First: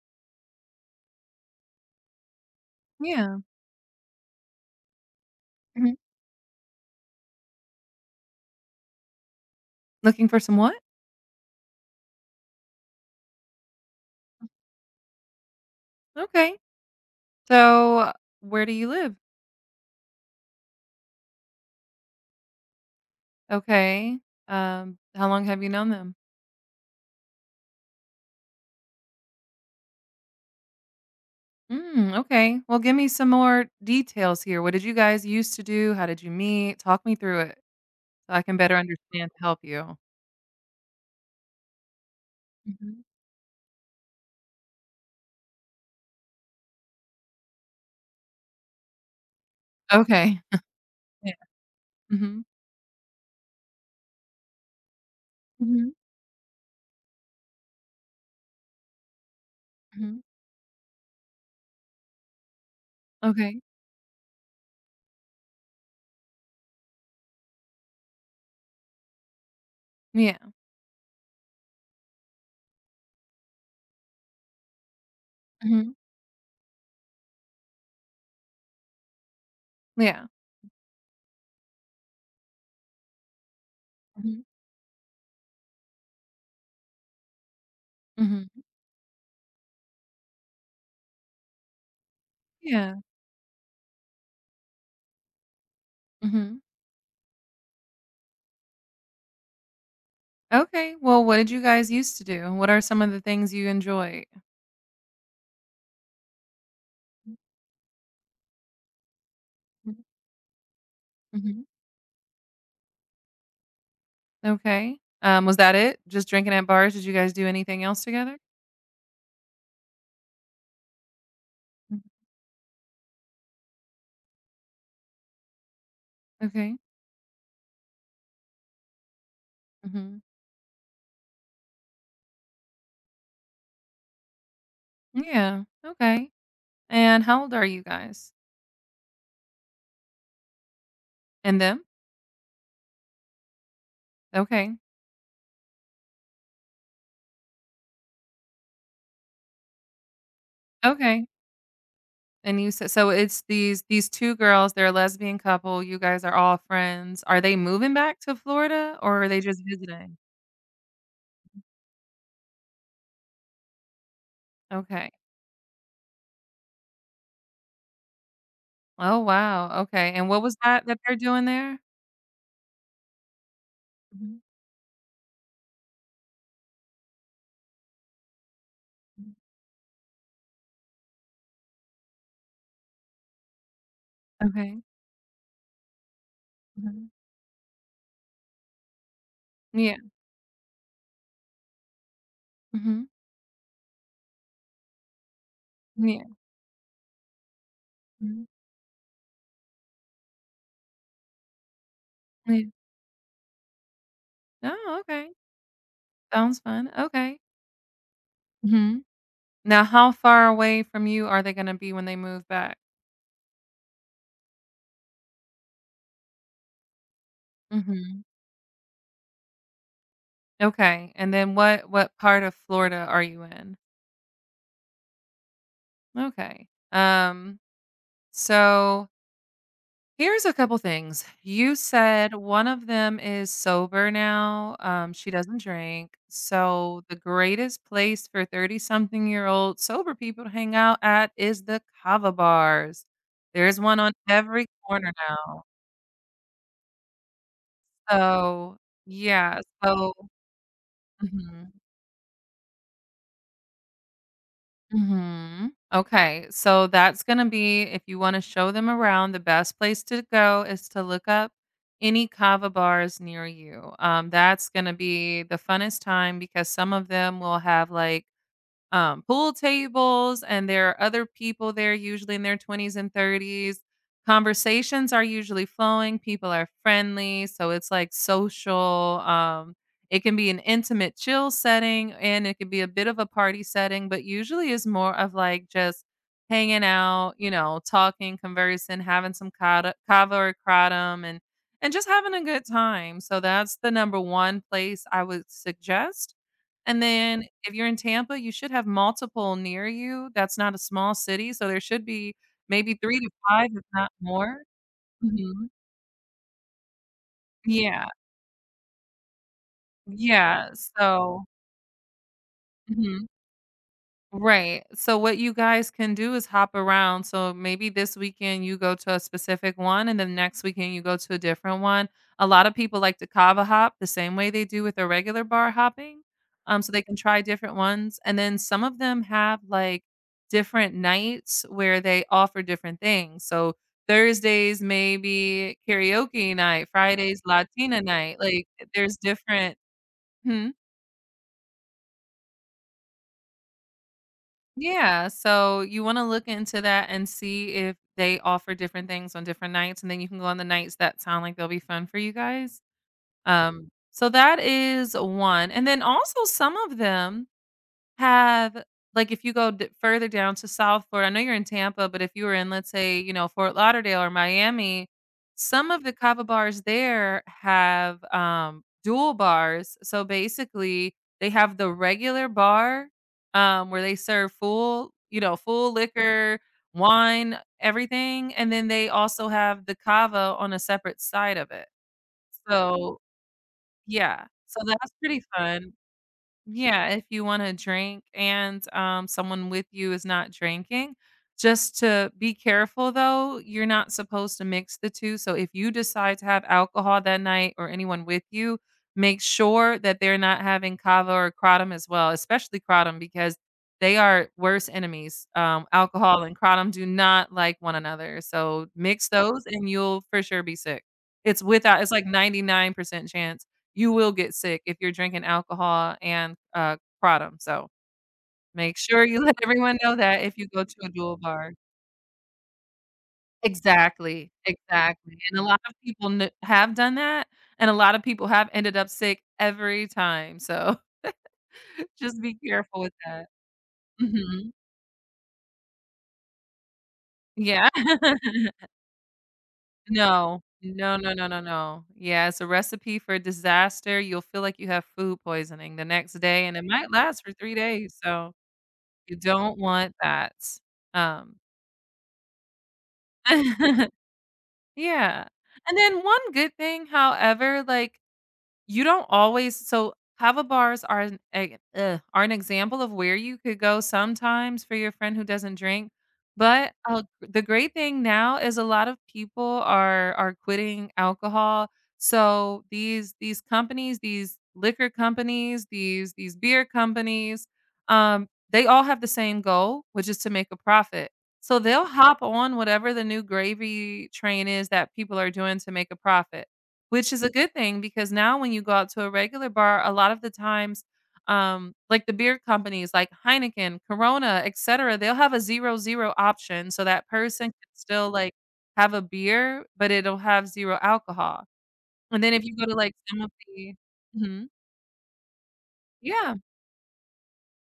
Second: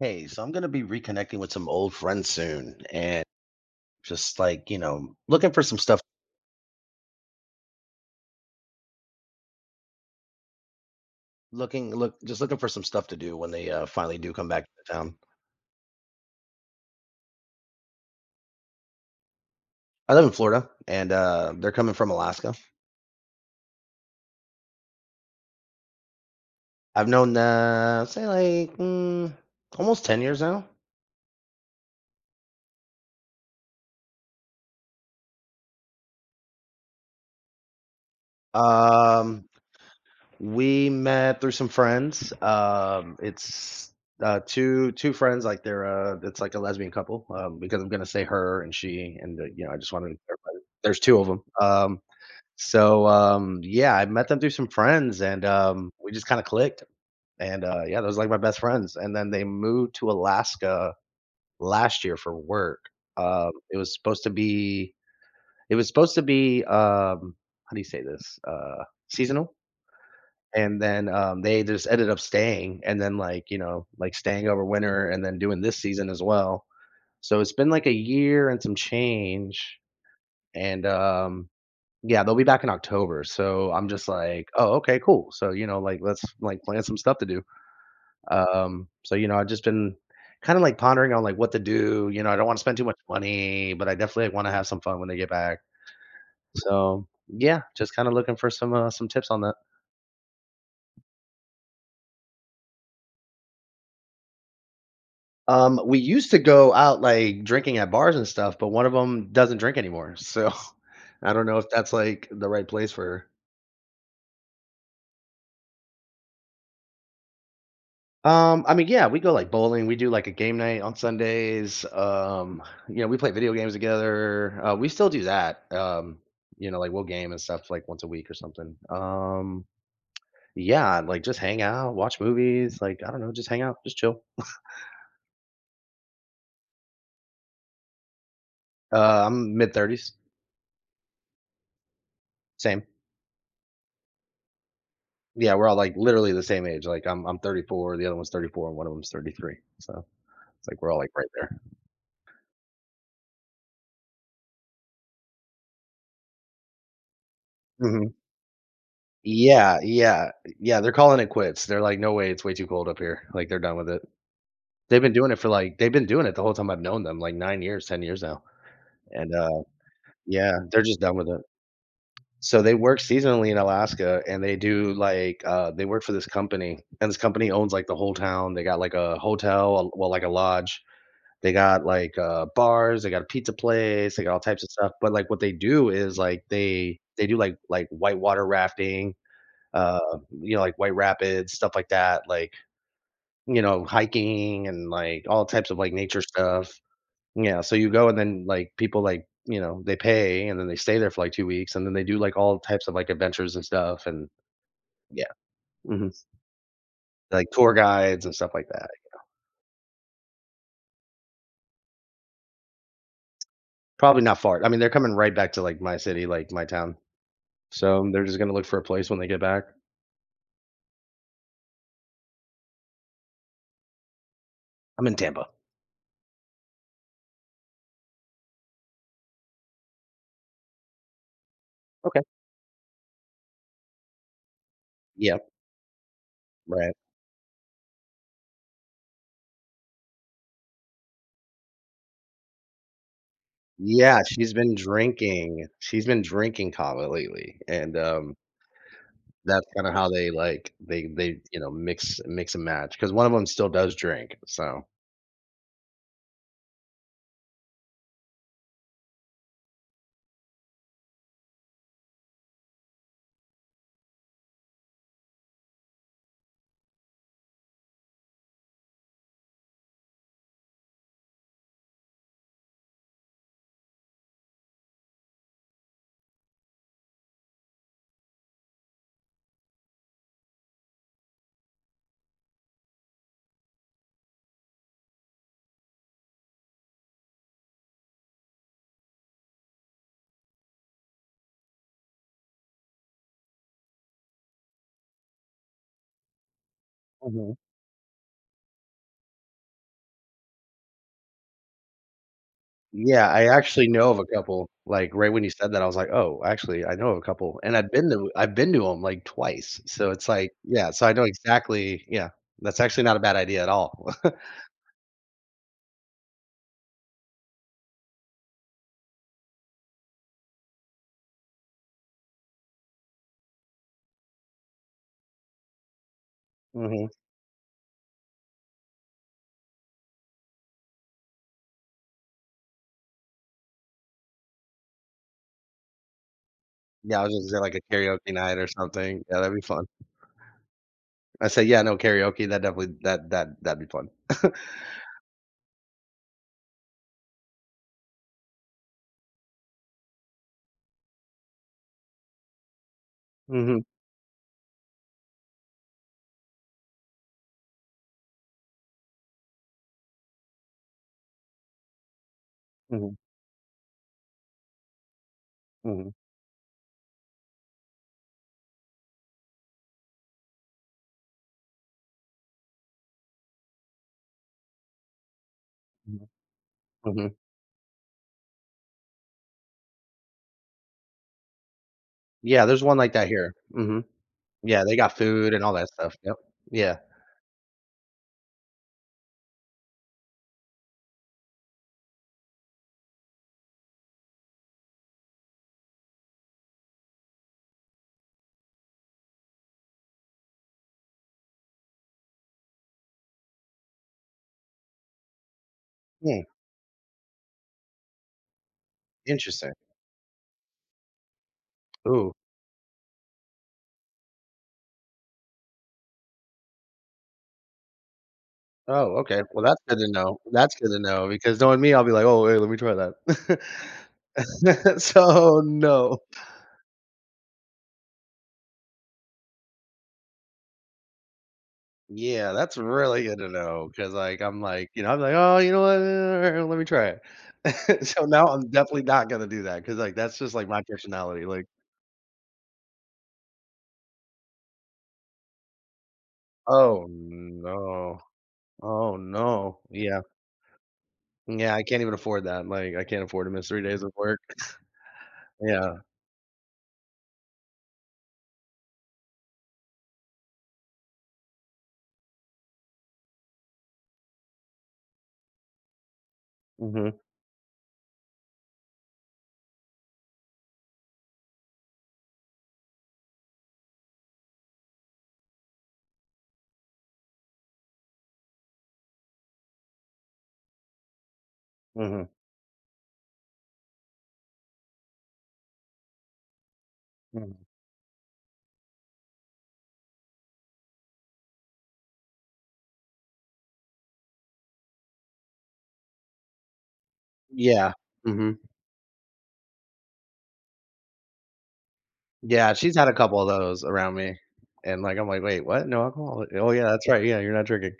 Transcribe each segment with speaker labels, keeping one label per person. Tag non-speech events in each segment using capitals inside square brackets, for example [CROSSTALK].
Speaker 1: Hey, so I'm gonna be reconnecting with some old friends soon and
Speaker 2: Yeah.
Speaker 1: just like, you know, looking for some
Speaker 2: Mhm.
Speaker 1: stuff,
Speaker 2: Looking for some what?
Speaker 1: looking look just looking for some stuff to do when they finally do come back to town.
Speaker 2: Okay. So, where do you live?
Speaker 1: I live in Florida, and they're coming from Alaska.
Speaker 2: Okay. How long have you known them?
Speaker 1: I've known say like almost 10 years now.
Speaker 2: Mm, okay. Well, give me some more details here. What did you guys used to do? How did you meet? Talk me through it so I can better understand to
Speaker 1: Um
Speaker 2: help you.
Speaker 1: we met through some friends.
Speaker 2: Mhm.
Speaker 1: It's two friends, like they're it's like a lesbian couple, because I'm gonna say her and she and you know, I just wanted to
Speaker 2: Okay.
Speaker 1: clarify
Speaker 2: [LAUGHS]
Speaker 1: there's two of
Speaker 2: Yeah.
Speaker 1: them.
Speaker 2: Mm-hmm.
Speaker 1: Yeah, I met them through some friends and,
Speaker 2: Hmm.
Speaker 1: we just kinda clicked, and, yeah, those are like my best friends, and then they moved to
Speaker 2: Hmm.
Speaker 1: Alaska last year for work. Um,
Speaker 2: Okay.
Speaker 1: it was supposed to be it was supposed to be, how do you say this? Seasonal,
Speaker 2: Yeah.
Speaker 1: and then, they just ended up staying and then, like, you know, like, staying over winter and then doing this
Speaker 2: Hmm.
Speaker 1: season as well. So it's been like a year and some change,
Speaker 2: Yeah.
Speaker 1: and, yeah, they'll be back in October, so I'm just
Speaker 2: Hmm.
Speaker 1: like, "Oh, okay, cool." So, you know, like, let's, like, plan some stuff to do.
Speaker 2: Hmm.
Speaker 1: So, you know, I've just been kinda, like, pondering on, like, what to do, you know, I don't wanna spend too
Speaker 2: Yeah.
Speaker 1: much money, but I definitely like, wanna have some fun when they get back.
Speaker 2: Hmm.
Speaker 1: So, yeah, just kinda looking for some tips on that.
Speaker 2: Okay. Well, what did you guys used to do? What are some of the things you enjoy?
Speaker 1: We used to go out, like, drinking at bars and stuff, but one of them 'em doesn't drink anymore, so [LAUGHS] I don't know
Speaker 2: Hmm.
Speaker 1: if that's, like, the right place for her.
Speaker 2: Okay. Was that it? Just drinking at bars? Did you guys do anything else together?
Speaker 1: I mean, yeah, we go like bowling. We do like a game night on Sundays.
Speaker 2: Mhm.
Speaker 1: You know, we play video games together. We still do that. You
Speaker 2: Okay.
Speaker 1: know, like we'll game and stuff like once a week or something.
Speaker 2: Mhm.
Speaker 1: Yeah, like just hang out, watch movies. Like I don't know, just hang out, just chill.
Speaker 2: Yeah. Okay. And how old are you guys?
Speaker 1: I'm mid thirties.
Speaker 2: And them?
Speaker 1: Same.
Speaker 2: Okay.
Speaker 1: Yeah, we're all like literally the same age. Like I'm 34. The other one's 34, and one of them's 33. So it's like we're all like
Speaker 2: Okay.
Speaker 1: right there.
Speaker 2: And you said so it's these two girls, they're a lesbian couple. You guys are all friends. Are they moving
Speaker 1: hmm
Speaker 2: back to Florida or are they just
Speaker 1: Yeah,
Speaker 2: visiting?
Speaker 1: yeah, yeah. They're calling it quits. They're like, no way, it's way too cold up here. Like they're done with it. They've
Speaker 2: Okay.
Speaker 1: been doing it for, like they've been doing it the whole time I've known them, like 9 years, 10 years now,
Speaker 2: Oh,
Speaker 1: and,
Speaker 2: wow. Okay. And what was
Speaker 1: yeah, they're
Speaker 2: that
Speaker 1: just done
Speaker 2: they're
Speaker 1: with it.
Speaker 2: doing there?
Speaker 1: So they work seasonally in Alaska,
Speaker 2: Mhm,
Speaker 1: and they do, like, they work for this company, and this company owns, like, the whole town. They got, like, a
Speaker 2: mhm.
Speaker 1: hotel, a well, like, a lodge. They got, like, bars, they got a pizza place, they got all types of
Speaker 2: Okay.
Speaker 1: stuff, but, like, what they do is, like, they
Speaker 2: Mhm.
Speaker 1: they do, like, whitewater rafting,
Speaker 2: Yeah.
Speaker 1: uh, you know, like, white rapids, stuff like that, like,
Speaker 2: Mhm.
Speaker 1: you know, hiking and, like, all types of, like, nature
Speaker 2: Yeah.
Speaker 1: stuff. Yeah, so you go and then,
Speaker 2: Mhm.
Speaker 1: like, people, like, you know, they pay and then they stay there for, like, 2 weeks and then they do, like, all
Speaker 2: Yeah.
Speaker 1: types of, like, adventures and stuff and
Speaker 2: Oh,
Speaker 1: yeah,
Speaker 2: okay.
Speaker 1: mhm,
Speaker 2: Sounds fun. Okay.
Speaker 1: like, tour guides and stuff like that.
Speaker 2: Mhm. Now how far away from you are they gonna be when they move back?
Speaker 1: Probably not far. I mean, they're coming right back to, like, my city, like, my town. So,
Speaker 2: Mhm.
Speaker 1: they're just gonna look for a place when they get back.
Speaker 2: Okay, and then what part of Florida are you in?
Speaker 1: I'm in Tampa.
Speaker 2: Okay. So here's a couple things. You
Speaker 1: Okay.
Speaker 2: said one of them is sober now, she
Speaker 1: Yep,
Speaker 2: doesn't drink,
Speaker 1: right.
Speaker 2: so the greatest place for 30-something-year-old sober people to hang out at is the Cava bars. There's one on
Speaker 1: Yeah, she's
Speaker 2: every
Speaker 1: been
Speaker 2: corner now.
Speaker 1: drinking. She's been drinking kava lately, and,
Speaker 2: So, yeah,
Speaker 1: that's kinda how
Speaker 2: so
Speaker 1: they, like, you know,
Speaker 2: Mhm.
Speaker 1: mix and match because one of them still does drink, so.
Speaker 2: Mhm. Okay, so that's gonna be if you wanna show them around, the best place to go is to look up any kava bars near you. That's gonna be the funnest time because some of them will have, like, pool tables, and there are other people there, usually in their 20s and 30s. Conversations are usually flowing, people are friendly, so it's like social. It can be an intimate chill setting and it can be a bit of a party setting, but usually is more of like just hanging out, you know, talking, conversing, having some kava or kratom and just having a good time. So that's the number one place I would suggest. And then
Speaker 1: Mhm.
Speaker 2: if you're in Tampa, you should have multiple near you. That's not a small city, so there should be maybe 3 to
Speaker 1: Yeah, I
Speaker 2: 5, if
Speaker 1: actually
Speaker 2: not
Speaker 1: know of a
Speaker 2: more.
Speaker 1: couple, like, right when you
Speaker 2: Mhm.
Speaker 1: said that, I was like, "Oh, actually, I know of a couple," and
Speaker 2: Yeah.
Speaker 1: I've been to them like, twice, so it's like
Speaker 2: Yeah,
Speaker 1: yeah, so I know
Speaker 2: so
Speaker 1: exactly yeah, that's actually not a
Speaker 2: Mhm.
Speaker 1: bad idea at all. [LAUGHS]
Speaker 2: Right. So what you guys can do is hop around. So maybe this weekend you go to a specific one and then next weekend you go to a different one. A lot of people like to kava hop the same way they do with their regular bar hopping. So they
Speaker 1: Mhm.
Speaker 2: can try different ones. And then some of them have like different nights where they offer different things. So Thursdays maybe karaoke night,
Speaker 1: Yeah, I was
Speaker 2: Fridays
Speaker 1: just gonna say, like, a
Speaker 2: Latina
Speaker 1: karaoke
Speaker 2: night.
Speaker 1: night
Speaker 2: Like
Speaker 1: or
Speaker 2: there's
Speaker 1: something, yeah, that'd be
Speaker 2: different.
Speaker 1: fun.
Speaker 2: Hmm?
Speaker 1: I say, yeah, no, karaoke, that definitely that'd be fun. [LAUGHS]
Speaker 2: Yeah, so you wanna look into that and see if they offer different things on different nights, and then you can go on the nights that sound like they'll be fun for you guys.
Speaker 1: Mhm,
Speaker 2: So that is one, and then also some of them, have like, if you go d further down to South Florida. I know you're in Tampa, but if you were in, let's
Speaker 1: mhm,
Speaker 2: say, you know, Fort Lauderdale or Miami, some of
Speaker 1: mhm,
Speaker 2: the Cava bars there have, dual bars. So, basically, they have the regular bar, where they serve full you know, full
Speaker 1: mhm,
Speaker 2: liquor,
Speaker 1: mhm.
Speaker 2: wine, everything, and then they also have the Cava on a separate side of it.
Speaker 1: Yeah, there's one like
Speaker 2: So
Speaker 1: that here. Mhm.
Speaker 2: yeah. So
Speaker 1: Yeah, they
Speaker 2: that's
Speaker 1: got
Speaker 2: pretty
Speaker 1: food and all that
Speaker 2: fun.
Speaker 1: stuff, yep. Yeah.
Speaker 2: Yeah, if you wanna drink and, someone with you is not drinking, just to be careful, though, you're not supposed to mix the 2, so if you decide to have alcohol that night or anyone with you, make sure that they're not having cava or kratom as well, especially kratom because they are worse enemies. Alcohol
Speaker 1: Hmm,
Speaker 2: and kratom do not like one another, so mix those
Speaker 1: interesting.
Speaker 2: and you'll for sure be sick. It's without it's like
Speaker 1: Ooh.
Speaker 2: 99% chance you will get sick if you're drinking alcohol and, kratom, so make
Speaker 1: Oh,
Speaker 2: sure
Speaker 1: okay.
Speaker 2: you [LAUGHS] let
Speaker 1: Well, that's
Speaker 2: everyone
Speaker 1: good to
Speaker 2: know
Speaker 1: know.
Speaker 2: that if you
Speaker 1: That's
Speaker 2: go
Speaker 1: good
Speaker 2: to
Speaker 1: to
Speaker 2: a
Speaker 1: know
Speaker 2: dual
Speaker 1: because
Speaker 2: bar.
Speaker 1: knowing me, I'll be like, "Oh, hey, let me try that." [LAUGHS]
Speaker 2: Exactly, exactly, and
Speaker 1: So,
Speaker 2: a lot of
Speaker 1: no.
Speaker 2: people kn have done that, and a lot of people have ended up sick every time, so [LAUGHS] just
Speaker 1: Yeah,
Speaker 2: be
Speaker 1: that's
Speaker 2: careful with
Speaker 1: really good
Speaker 2: that.
Speaker 1: to know because, like, I'm
Speaker 2: Mhm.
Speaker 1: like, you know, I'm like, "Oh, you know what? Let me try it."
Speaker 2: Yeah.
Speaker 1: [LAUGHS] So now I'm
Speaker 2: [LAUGHS]
Speaker 1: definitely not gonna do that because, like, that's just,
Speaker 2: No.
Speaker 1: like, my
Speaker 2: No, no,
Speaker 1: personality,
Speaker 2: no, no,
Speaker 1: like
Speaker 2: no. Yeah, it's a recipe for disaster, you'll feel like you have food poisoning the next day, and it
Speaker 1: Oh,
Speaker 2: might last for 3 days,
Speaker 1: no.
Speaker 2: so
Speaker 1: Oh,
Speaker 2: you don't
Speaker 1: no.
Speaker 2: want
Speaker 1: Yeah.
Speaker 2: that. Um.
Speaker 1: Yeah, I can't even afford that, like, I can't afford to miss 3 days
Speaker 2: [LAUGHS]
Speaker 1: of work.
Speaker 2: Yeah. And
Speaker 1: Yeah.
Speaker 2: then one good thing, however, like, you don't always so, kava bars are are an example of where you could go sometimes for your friend who doesn't drink, but,
Speaker 1: Mhm.
Speaker 2: the great thing now is a lot of people are quitting alcohol, so these companies, these liquor companies, these beer companies, they all have the same goal, which is to make a profit. So they'll
Speaker 1: Mhm.
Speaker 2: hop on whatever the new gravy train is that people are doing to make a profit. Which is a
Speaker 1: Mhm.
Speaker 2: good thing because now when you go out to a regular bar, a lot of the times, like the beer companies like Heineken, Corona, etcetera, they'll have a zero-zero option so that person can
Speaker 1: Yeah.
Speaker 2: still, like,
Speaker 1: Mhm.
Speaker 2: have a beer, but it'll have 0 alcohol. And then if
Speaker 1: Yeah,
Speaker 2: you go to,
Speaker 1: she's had a
Speaker 2: like,
Speaker 1: couple
Speaker 2: some
Speaker 1: of
Speaker 2: of
Speaker 1: those
Speaker 2: the
Speaker 1: around me,
Speaker 2: Mhm.
Speaker 1: and, like, I'm like, "Wait, what? No alcohol?
Speaker 2: Yeah.
Speaker 1: Oh, yeah, that's right, yeah, you're not drinking."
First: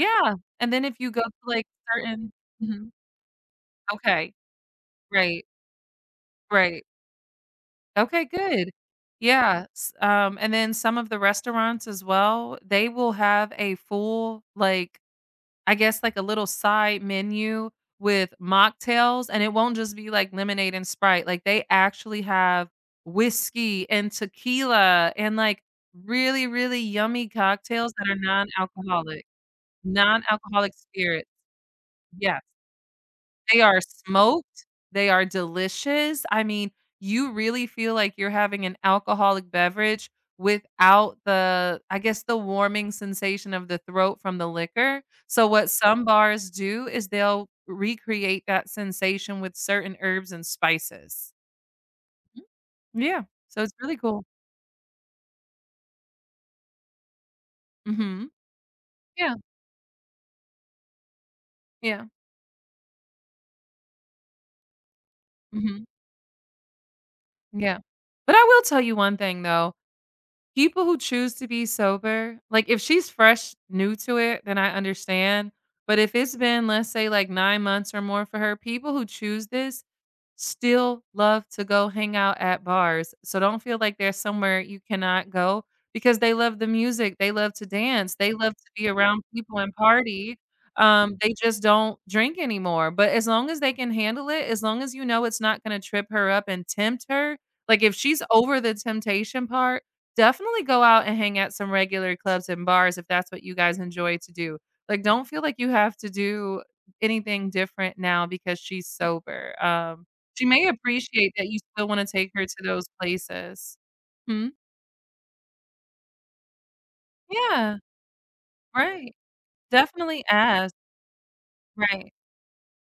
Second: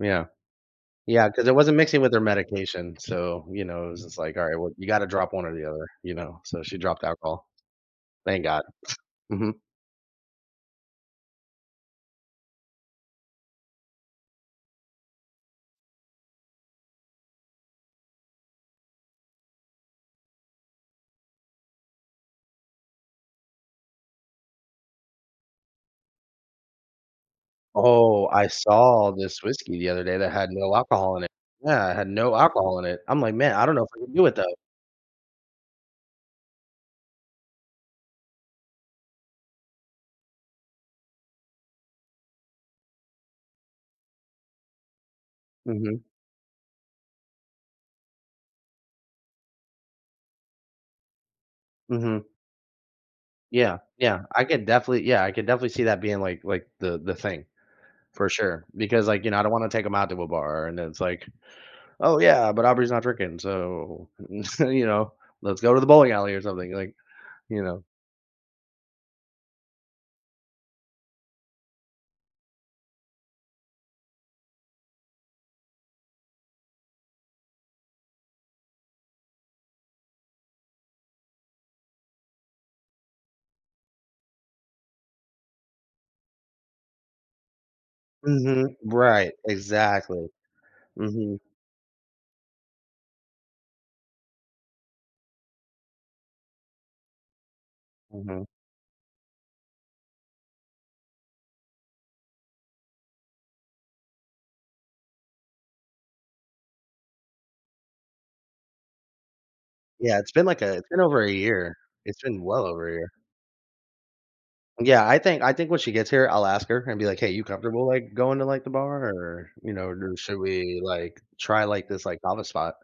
Speaker 1: Yeah.
Speaker 2: And then if you go
Speaker 1: Yeah,
Speaker 2: to,
Speaker 1: because it
Speaker 2: like,
Speaker 1: wasn't mixing with her
Speaker 2: certain Mhm.
Speaker 1: medication, so, you know, it was just
Speaker 2: Okay.
Speaker 1: like, "All right, well, you gotta drop
Speaker 2: Right.
Speaker 1: one or the other," you know? So she
Speaker 2: Right.
Speaker 1: dropped alcohol.
Speaker 2: Okay,
Speaker 1: Thank God.
Speaker 2: good.
Speaker 1: Mhm.
Speaker 2: Yeah, s And then some of the restaurants as well, they will have a full, like, I guess, like, a little side menu with mocktails, and it won't just be, like, lemonade and Sprite, like, they actually have whiskey and tequila and, like, really, really yummy cocktails that are
Speaker 1: Oh, I saw this whiskey the other day that had
Speaker 2: non-alcoholic
Speaker 1: no alcohol in
Speaker 2: spirits.
Speaker 1: it. Yeah, it had no
Speaker 2: Yeah.
Speaker 1: alcohol in it. I'm like, "Man,
Speaker 2: They
Speaker 1: I don't
Speaker 2: are
Speaker 1: know if I can do it, though."
Speaker 2: smoked, they are delicious, I mean, you really feel like you're having an alcoholic beverage without the I guess, the warming sensation of the throat from the liquor, so what
Speaker 1: Mhm.
Speaker 2: some bars do is they'll recreate that sensation with certain herbs and spices.
Speaker 1: Mhm.
Speaker 2: Mhm. Yeah, so it's
Speaker 1: Yeah,
Speaker 2: really cool.
Speaker 1: yeah, I could definitely see that being, like, the thing for
Speaker 2: Mhm.
Speaker 1: sure because, like, you
Speaker 2: Yeah,
Speaker 1: know, I don't wanna take them out to a bar, and it's like
Speaker 2: yeah,
Speaker 1: Oh, yeah, but Aubrey's not drinking, so, [LAUGHS] you know, let's go to
Speaker 2: mhm,
Speaker 1: the bowling alley or something, like, you
Speaker 2: yeah.
Speaker 1: know?
Speaker 2: But I will tell you one thing, though, people who choose to be sober, like, if she's fresh new to it, then I understand, but if it's been, let's say, like, 9 months or more for her, people who choose this, still love to go hang out at bars. So don't feel like there's somewhere you cannot go because they love the music, they love to dance, they love to
Speaker 1: Mhm.
Speaker 2: be around
Speaker 1: Right,
Speaker 2: people and
Speaker 1: exactly.
Speaker 2: party. They
Speaker 1: Mhm,
Speaker 2: just don't drink anymore. But as long as they can handle it, as long as you know it's not gonna trip her up and tempt her, like if she's
Speaker 1: mhm.
Speaker 2: over the temptation part, definitely go out and hang at some regular clubs and bars if that's what you guys enjoy to do. Like don't feel like you have to do anything different now because she's sober. Um,
Speaker 1: Yeah,
Speaker 2: she may
Speaker 1: it's been over a
Speaker 2: appreciate that you
Speaker 1: year.
Speaker 2: still wanna
Speaker 1: It's
Speaker 2: take
Speaker 1: been
Speaker 2: her to
Speaker 1: well
Speaker 2: those
Speaker 1: over a year.
Speaker 2: places. Hmm?
Speaker 1: Yeah, I think when she gets here, I'll ask her and be like, "Hey, you
Speaker 2: Yeah,
Speaker 1: comfortable, like, going to, like, the bar
Speaker 2: right.
Speaker 1: or, you know, or
Speaker 2: Definitely
Speaker 1: should
Speaker 2: ask,
Speaker 1: we, like, try, like, this,
Speaker 2: right.
Speaker 1: like, kava spot?"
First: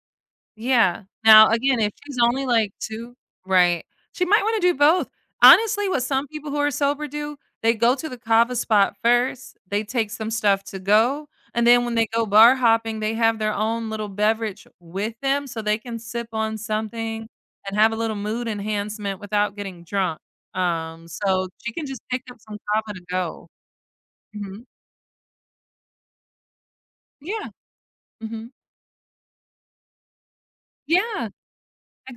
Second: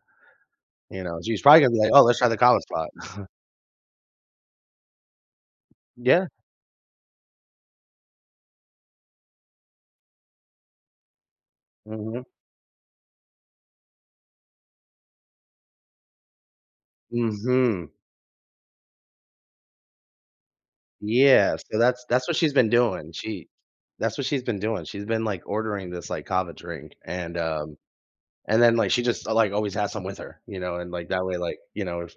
Speaker 2: Yeah.
Speaker 1: You know? She's
Speaker 2: Now,
Speaker 1: probably gonna be
Speaker 2: again,
Speaker 1: like,
Speaker 2: if
Speaker 1: "Oh,
Speaker 2: she's
Speaker 1: let's try the
Speaker 2: only,
Speaker 1: kava
Speaker 2: like,
Speaker 1: spot."
Speaker 2: 2 Right. She might wanna do both. Honestly, what some
Speaker 1: Yeah.
Speaker 2: people who are sober do, they go to the kava spot first, they take some stuff to go, and then when they
Speaker 1: Mhm.
Speaker 2: go bar hopping, they have their own little beverage with them so they can sip on something and
Speaker 1: Mhm.
Speaker 2: have a little mood enhancement without getting drunk. So
Speaker 1: Yeah,
Speaker 2: she
Speaker 1: so
Speaker 2: can just
Speaker 1: that's
Speaker 2: pick
Speaker 1: that's
Speaker 2: up
Speaker 1: what she's
Speaker 2: some
Speaker 1: been
Speaker 2: kava to
Speaker 1: doing.
Speaker 2: go.
Speaker 1: She that's what she's been
Speaker 2: Mhm.
Speaker 1: doing. She's been, like, ordering this, like, kava drink,
Speaker 2: Yeah. Mhm.
Speaker 1: and then, like, she just, like, always has some with her, you know, and, like, that
Speaker 2: Yeah,
Speaker 1: way, like, you know,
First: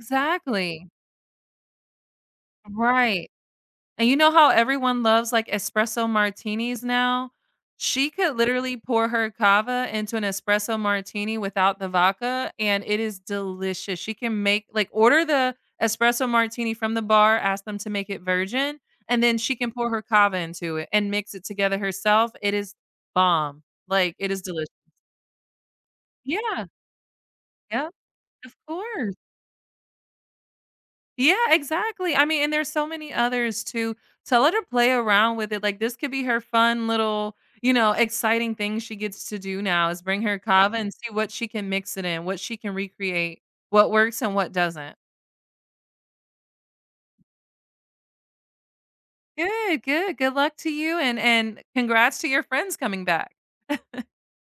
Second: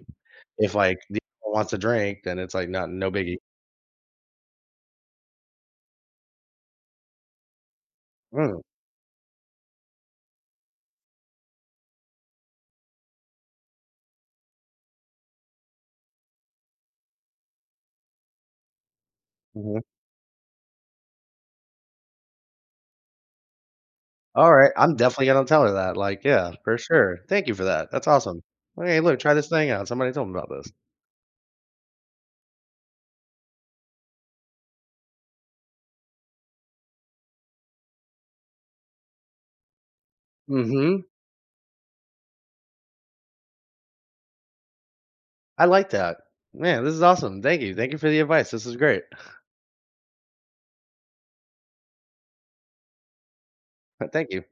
Speaker 1: if, like, the other one wants a drink, then it's, like, not no
Speaker 2: Right.
Speaker 1: biggie.
Speaker 2: And you know how everyone loves, like, espresso martinis now? She could
Speaker 1: Mm,
Speaker 2: literally pour her cava into an espresso martini without the vodka, and it is delicious. She can make like, order the espresso martini from the bar, ask them to make it virgin, and then she can
Speaker 1: mhm.
Speaker 2: pour her cava into it and mix it together herself. It is bomb. Like, it is delicious.
Speaker 1: Alright, I'm definitely gonna tell her that, like, yeah,
Speaker 2: Yeah.
Speaker 1: for sure. Thank you for
Speaker 2: Yeah.
Speaker 1: that. That's awesome.
Speaker 2: Of
Speaker 1: "Hey,
Speaker 2: course.
Speaker 1: look, try this thing out. Somebody told me about this."
Speaker 2: Yeah, exactly. I mean, and there's so many others too. To let her play around with it, like this could be her fun little, you know, exciting thing she gets to do now is bring her kava. Right. And
Speaker 1: Mhm.
Speaker 2: see what she can mix it in, what she can recreate, what works and what doesn't.
Speaker 1: I like that. Man, this is awesome. Thank you. Thank you for the advice. This is great.
Speaker 2: Good, good, good luck to you, and congrats to your friends coming back.
Speaker 1: [LAUGHS] Thank you.